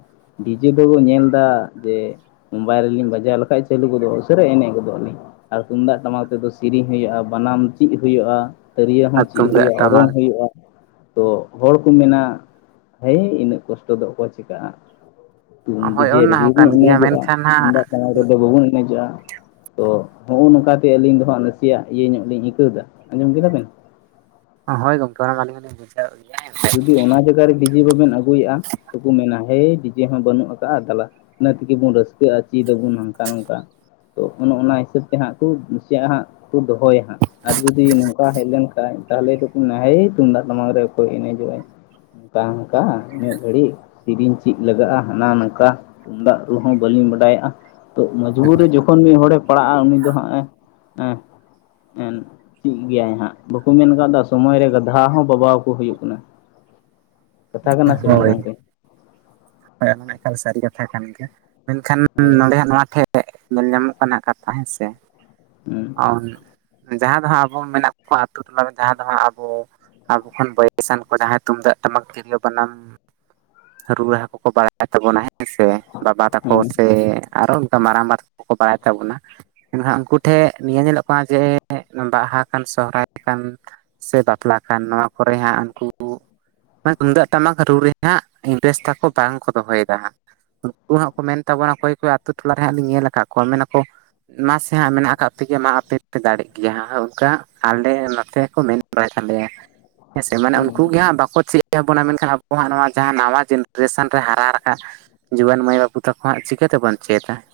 ᱰᱤᱡᱮ ᱫᱚᱵᱚ ᱧᱮᱞᱫᱟ ᱡᱮ ᱢᱳᱵᱟᱭᱤᱞ ᱨᱮᱞᱤᱧ ᱵᱟᱡᱟᱣ ᱞᱮᱠᱷᱟᱡ ᱪᱟᱹᱞᱩ ᱜᱚᱫᱚᱜ-ᱟ ᱩᱥᱟᱹᱨᱟ ᱮᱱᱮᱡ ᱜᱚᱫᱚᱜ ᱟᱹᱤᱧ ᱟᱨ ᱛᱩᱢᱫᱟᱜ ᱴᱟᱢᱟᱠ ᱛᱮᱫᱚ ᱥᱮᱨᱤᱧ ᱦᱩᱭᱩᱜ-ᱟ ᱵᱟᱱᱟᱢ ᱪᱮᱜ ᱦᱩᱭᱩᱜ-ᱟ ᱛᱤᱨᱭᱟᱹ ᱦᱚᱸ ᱟᱨ ᱪᱮᱫ ᱛᱩᱢᱫᱟᱜ ᱦᱩᱭᱩᱜ-ᱟ ᱚᱨᱚᱝ ᱴᱟᱢᱟᱠ ᱦᱩᱭᱩᱜ-ᱟ᱾ ᱛᱚ ᱦᱚᱲ ᱠᱚ ᱢᱮᱱᱟ ᱦᱮᱭ ᱤᱱᱟᱹᱜ ᱠᱚᱥᱴᱚ ᱫᱚ ᱚᱠᱚᱭ ᱪᱤᱠᱟᱹᱜ-ᱟ᱾ ᱛᱩᱢ ᱦᱳᱭ ᱰᱤᱡᱮ ᱚᱱᱟ ᱨᱮᱜᱮ ᱦᱚᱸ ᱵᱚ ᱠᱟᱱ ᱜᱮᱭᱟ ᱮᱱᱮᱡᱚᱜ-ᱟ ᱢᱮᱱᱠᱷᱟᱱ ᱦᱟᱸᱜ [unintelligible] ᱥᱟᱢᱟᱝ ᱨᱮᱫᱚ ᱵᱟᱵᱚᱱ ᱮᱱᱮᱡᱚᱜ-ᱟ ᱛᱚ ᱱᱚᱜ-ᱚ ᱱᱚᱝᱠᱟᱛᱮ ᱟᱹᱞᱤᱧ ᱫᱚ ᱦᱟᱸᱜ ᱪᱮᱭᱟᱜ ᱤᱭᱟᱹ ᱧᱚᱜ ᱞᱤᱧ ᱟᱹᱭᱠᱟᱹᱣᱫᱟ ᱟᱸᱡᱚᱢ ᱠᱮᱫᱟ ᱵᱤᱱ᱾ ᱦᱳᱭ ᱜᱚᱝᱠᱮ ᱚᱱᱟ ᱢᱟᱞᱤᱧ ᱡᱩᱫᱤ ᱚᱱᱟ ᱡᱟᱭᱟᱨᱮ ᱰᱤᱡᱮ ᱵᱟᱵᱮᱱ ᱟᱹᱜᱩᱭᱮᱜ-ᱟ ᱛᱚᱠᱚ ᱢᱮᱱᱟ ᱦᱮᱭ ᱰᱤᱡᱮ ᱦᱚᱸ ᱵᱟᱹᱱᱩᱜ ᱠᱟᱜ-ᱟ ᱫᱟᱞᱟ ᱤᱱᱟᱹ ᱛᱮᱜᱮ ᱵᱚᱱ ᱨᱟᱹᱥᱠᱟᱹᱜ-ᱟ ᱪᱮᱫ ᱟᱵᱚᱱ ᱦᱟᱝᱠᱟ ᱱᱚᱝᱠᱟ ᱾ ᱛᱚ ᱚᱱᱮ ᱚᱱᱟ ᱦᱤᱥᱟᱹᱵ ᱛᱮ ᱦᱟᱸᱜ ᱠᱚ ᱠᱩᱥᱤᱭᱟᱜ ᱦᱟᱸᱜ ᱠᱚ ᱫᱚᱦᱚᱭᱟ ᱦᱟᱸᱜ ᱾ ᱟᱨ ᱡᱩᱫᱤ ᱱᱚᱝᱠᱟ ᱦᱮᱡ ᱞᱮᱱᱠᱷᱟᱡ ᱛᱟᱦᱚᱞᱮ ᱛᱚᱠᱚ ᱢᱮᱱᱟ ᱦᱮᱭ ᱛᱩᱢᱫᱟᱜ ᱴᱟᱢᱟᱠ ᱨᱮ ᱚᱠᱚᱭ ᱮᱱᱮᱡᱚᱜ-ᱟᱭ᱾ ᱠᱟ ᱦᱟᱝᱠᱟ ᱩᱱᱟᱹᱜ ᱜᱷᱟᱹᱲᱤᱡ ᱥᱮᱨᱤᱧ ᱪᱮᱜ ᱞᱟᱜᱟᱜ-ᱟ ᱦᱟᱱᱟ ᱱᱟᱝᱠᱟ ᱛᱩᱢᱫᱟᱜ ᱨᱩ ᱦᱚᱸ ᱵᱟᱹᱞᱤᱧ ᱵᱟᱰᱟᱭᱮᱜ-ᱟ ᱛᱚ ᱢᱚᱡᱽᱵᱩᱨ ᱨᱮ ᱡᱚᱠᱷᱚᱱ ᱢᱤᱫ ᱦᱚᱲᱮ ᱯᱟᱲᱟᱜ-ᱟ ᱩᱱᱤ ᱫᱚ ᱦᱟᱸᱜ ᱮ ᱦᱮᱸ ᱪᱮᱫ ᱜᱮᱭᱟᱭ ᱦᱟᱸᱜ ᱵᱟᱠᱚ ᱢᱮᱱ ᱠᱟᱫᱟ ᱥᱚᱢᱚᱭ ᱨᱮ ᱜᱟᱫᱷᱟ ᱦᱚᱸ ᱵᱟᱵᱟ ᱠᱚ ᱦᱩᱭᱩᱜ ᱠᱟᱱᱟ ᱠᱟᱛᱷᱟ ᱠᱟᱱᱟ ᱥᱮ ᱵᱟᱝ ᱦᱳᱭ ᱜᱚᱢᱠᱮ᱾ ᱦᱳᱭ ᱚᱱᱟ ᱢᱟ ᱮᱠᱟᱞ ᱥᱟᱹᱨᱤ ᱠᱟᱛᱷᱟ ᱠᱟᱱ ᱜᱮᱭᱟ, ᱢᱮᱱᱠᱷᱟᱱ ᱦᱳᱭ ᱱᱚᱰᱮ ᱱᱚᱣᱟ ᱴᱷᱮᱡ ᱧᱮᱞ ᱧᱟᱢᱚᱜ ᱠᱟᱱᱟ ᱠᱟᱛᱷᱟ ᱦᱮᱸ ᱥᱮ ᱦᱩᱸ ᱟᱨ ᱡᱟᱦᱟᱸ ᱫᱚ ᱦᱟᱸᱜ ᱟᱵᱚ ᱢᱮᱱᱟᱜ ᱠᱚᱣᱟ ᱟᱛᱳ ᱴᱚᱞᱟᱨᱮ ᱡᱟᱦᱟᱸ ᱫᱚ ᱦᱟᱸᱜ ᱟᱵᱚ ᱟᱵᱚ ᱠᱷᱚᱱ ᱵᱚᱭᱮᱥᱟᱱ ᱠᱚ ᱡᱟᱦᱟᱸᱭ ᱛᱩᱢᱫᱟᱜ, ᱴᱟᱢᱟᱠ, ᱛᱤᱨᱭᱳ ᱵᱟᱱᱟᱢ [inaudible] ᱠᱚ ᱠᱚ ᱵᱟᱲᱟᱭ ᱛᱟᱵᱚᱱᱟ ᱦᱮᱸ ᱥᱮ ᱵᱟᱵᱟ ᱛᱟᱠᱚ ᱦᱩᱸ ᱥᱮ ᱟᱨᱚ ᱚᱱᱠᱟ ᱢᱟᱨᱟᱝ ᱢᱟᱨᱟᱝ ᱠᱚᱠᱚ ᱵᱟᱲᱟᱭ ᱛᱟᱵᱚᱱᱟ, ᱢᱮᱱᱠᱷᱟᱱ ᱩᱱᱠᱩ ᱴᱷᱮᱡ ᱱᱤᱭᱟᱹ ᱧᱮᱞᱚᱜ ᱠᱟᱱᱟ ᱡᱮ ᱵᱟᱦᱟ ᱠᱟᱱ ᱥᱚᱦᱚᱨᱟᱭ ᱠᱟᱱ ᱥᱮ ᱵᱟᱯᱞᱟ ᱠᱟᱱ ᱱᱚᱣᱟ ᱠᱚᱨᱮ ᱦᱟᱸᱜ ᱩᱱᱠᱩ ᱢᱟᱱᱮ ᱛᱩᱢᱫᱟᱹᱜ ᱴᱟᱢᱟᱠ ᱨᱩ ᱨᱮᱱᱟᱜ ᱤᱱᱴᱮᱨᱮᱥ ᱛᱟᱠᱚ ᱵᱟᱝᱠᱚ ᱫᱚᱦᱚᱭᱫᱟ ᱦᱟᱸᱜ ᱾ ᱩᱱᱠᱩ ᱦᱟᱸᱜ ᱠᱚ ᱢᱮᱱ ᱛᱟᱵᱚᱱᱟ ᱚᱠᱚᱭ ᱠᱚ ᱟᱛᱳ ᱴᱚᱞᱟᱨᱮ ᱦᱟᱸᱜ ᱞᱤᱧ ᱧᱮᱞ ᱠᱟᱜ ᱠᱚᱣᱟ ᱢᱮᱱᱟᱠᱚ ᱢᱟᱥᱮ ᱦᱟᱸᱜ ᱢᱮᱱᱟᱜ ᱠᱟᱜ ᱯᱮ ᱜᱮᱭᱟ ᱢᱟ ᱟᱯᱮ ᱯᱮ ᱫᱟᱲᱮᱜ ᱜᱮᱭᱟ ᱚᱱᱠᱟ ᱟᱞᱮ ᱱᱚᱛᱮ ᱠᱚ ᱢᱮᱱ ᱵᱟᱲᱟᱭ ᱛᱟᱞᱮᱭᱟ ᱾ [unintelligible] ᱦᱮᱸᱥᱮ ᱢᱟᱱᱮ ᱦᱩᱸ ᱩᱱᱠᱩᱜ ᱜᱮ ᱦᱟᱸᱜ ᱵᱟᱠᱚ ᱪᱮᱫ ᱟᱵᱚᱱᱟ ᱢᱮᱱᱠᱷᱟᱱ ᱟᱵᱚᱣᱟᱜ ᱱᱚᱣᱟ ᱡᱟᱦᱟᱸ ᱱᱟᱣᱟ ᱡᱮᱱᱟ ᱮᱥᱚᱱ ᱨᱮ ᱦᱟᱨᱟ ᱨᱟᱠᱟᱵ ᱡᱩᱣᱟᱹᱱ ᱢᱟᱹᱭ ᱵᱟᱹᱵᱩ ᱛᱟᱠᱚ ᱦᱟᱸᱜ ᱪᱤᱠᱟᱹ ᱛᱮ ᱵᱚᱱ ᱪᱮᱫ-ᱟ ᱾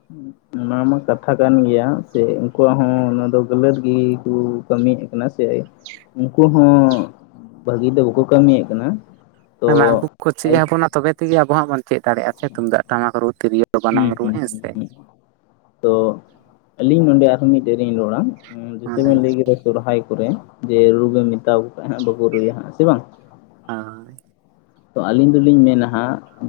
[unintelligible] ᱚᱱᱟ ᱢᱟ ᱠᱟᱛᱷᱟ ᱠᱟᱱ ᱜᱮᱭᱟ ᱥᱮ ᱩᱱᱠᱩᱣᱟᱜ ᱦᱚᱸ ᱚᱱᱟ ᱫᱚ ᱜᱟᱹᱞᱟᱹᱛ ᱜᱮᱠᱚ ᱠᱟᱹᱢᱤᱭᱮᱫ ᱠᱟᱱᱟ ᱥᱮ ᱩᱱᱠᱩ ᱦᱚᱸ ᱵᱷᱟᱹᱜᱤ ᱫᱚ ᱵᱟᱠᱚ ᱠᱟᱹᱢᱤᱭᱮᱜ ᱠᱟᱱᱟ ᱾ ᱦᱮᱸ ᱢᱟ ᱩᱱᱠᱩ ᱠᱚ ᱪᱮᱫ ᱟᱵᱚᱱᱟ ᱛᱚᱵᱮ ᱛᱮᱜᱮ ᱟᱵᱚᱣᱟᱜ [unintelligible] ᱪᱮᱫ ᱫᱟᱲᱮᱭᱟᱜ-ᱟ ᱥᱮ ᱛᱩᱢᱫᱟᱜ ᱴᱟᱢᱟᱠ ᱨᱩ ᱛᱤᱨᱭᱳ ᱵᱟᱱᱟᱢ ᱨᱩ ᱦᱩᱸ ᱦᱮᱸ ᱦᱩᱸ ᱥᱮ᱾ ᱦᱩᱸ ᱛᱚ, ᱟᱹᱞᱤᱧ ᱱᱚᱰᱮ ᱟᱨᱦᱚᱸ ᱢᱤᱫᱴᱮᱡ ᱞᱤᱧ ᱨᱚᱲᱟ, ᱩᱸ ᱚᱱᱟ ᱡᱮᱭᱥᱮ ᱵᱤᱱ ᱞᱟᱹᱭ ᱞᱟᱹᱜᱤᱫ ᱠᱮᱫᱟ ᱥᱚᱨᱦᱟᱭ ᱠᱚᱨᱮ ᱡᱮ ᱨᱩ ᱵᱤᱱ ᱢᱮᱛᱟ ᱠᱚ ᱠᱷᱟᱡ ᱦᱟᱸᱜ ᱵᱟᱠᱚ ᱨᱩᱭᱟ ᱦᱟᱸᱜ ᱥᱮ ᱵᱟᱝ? [unintelligible] ᱛᱚ ᱟᱹᱞᱤᱧ ᱫᱚᱞᱤᱧ ᱢᱮᱱᱟ ᱦᱟᱸᱜ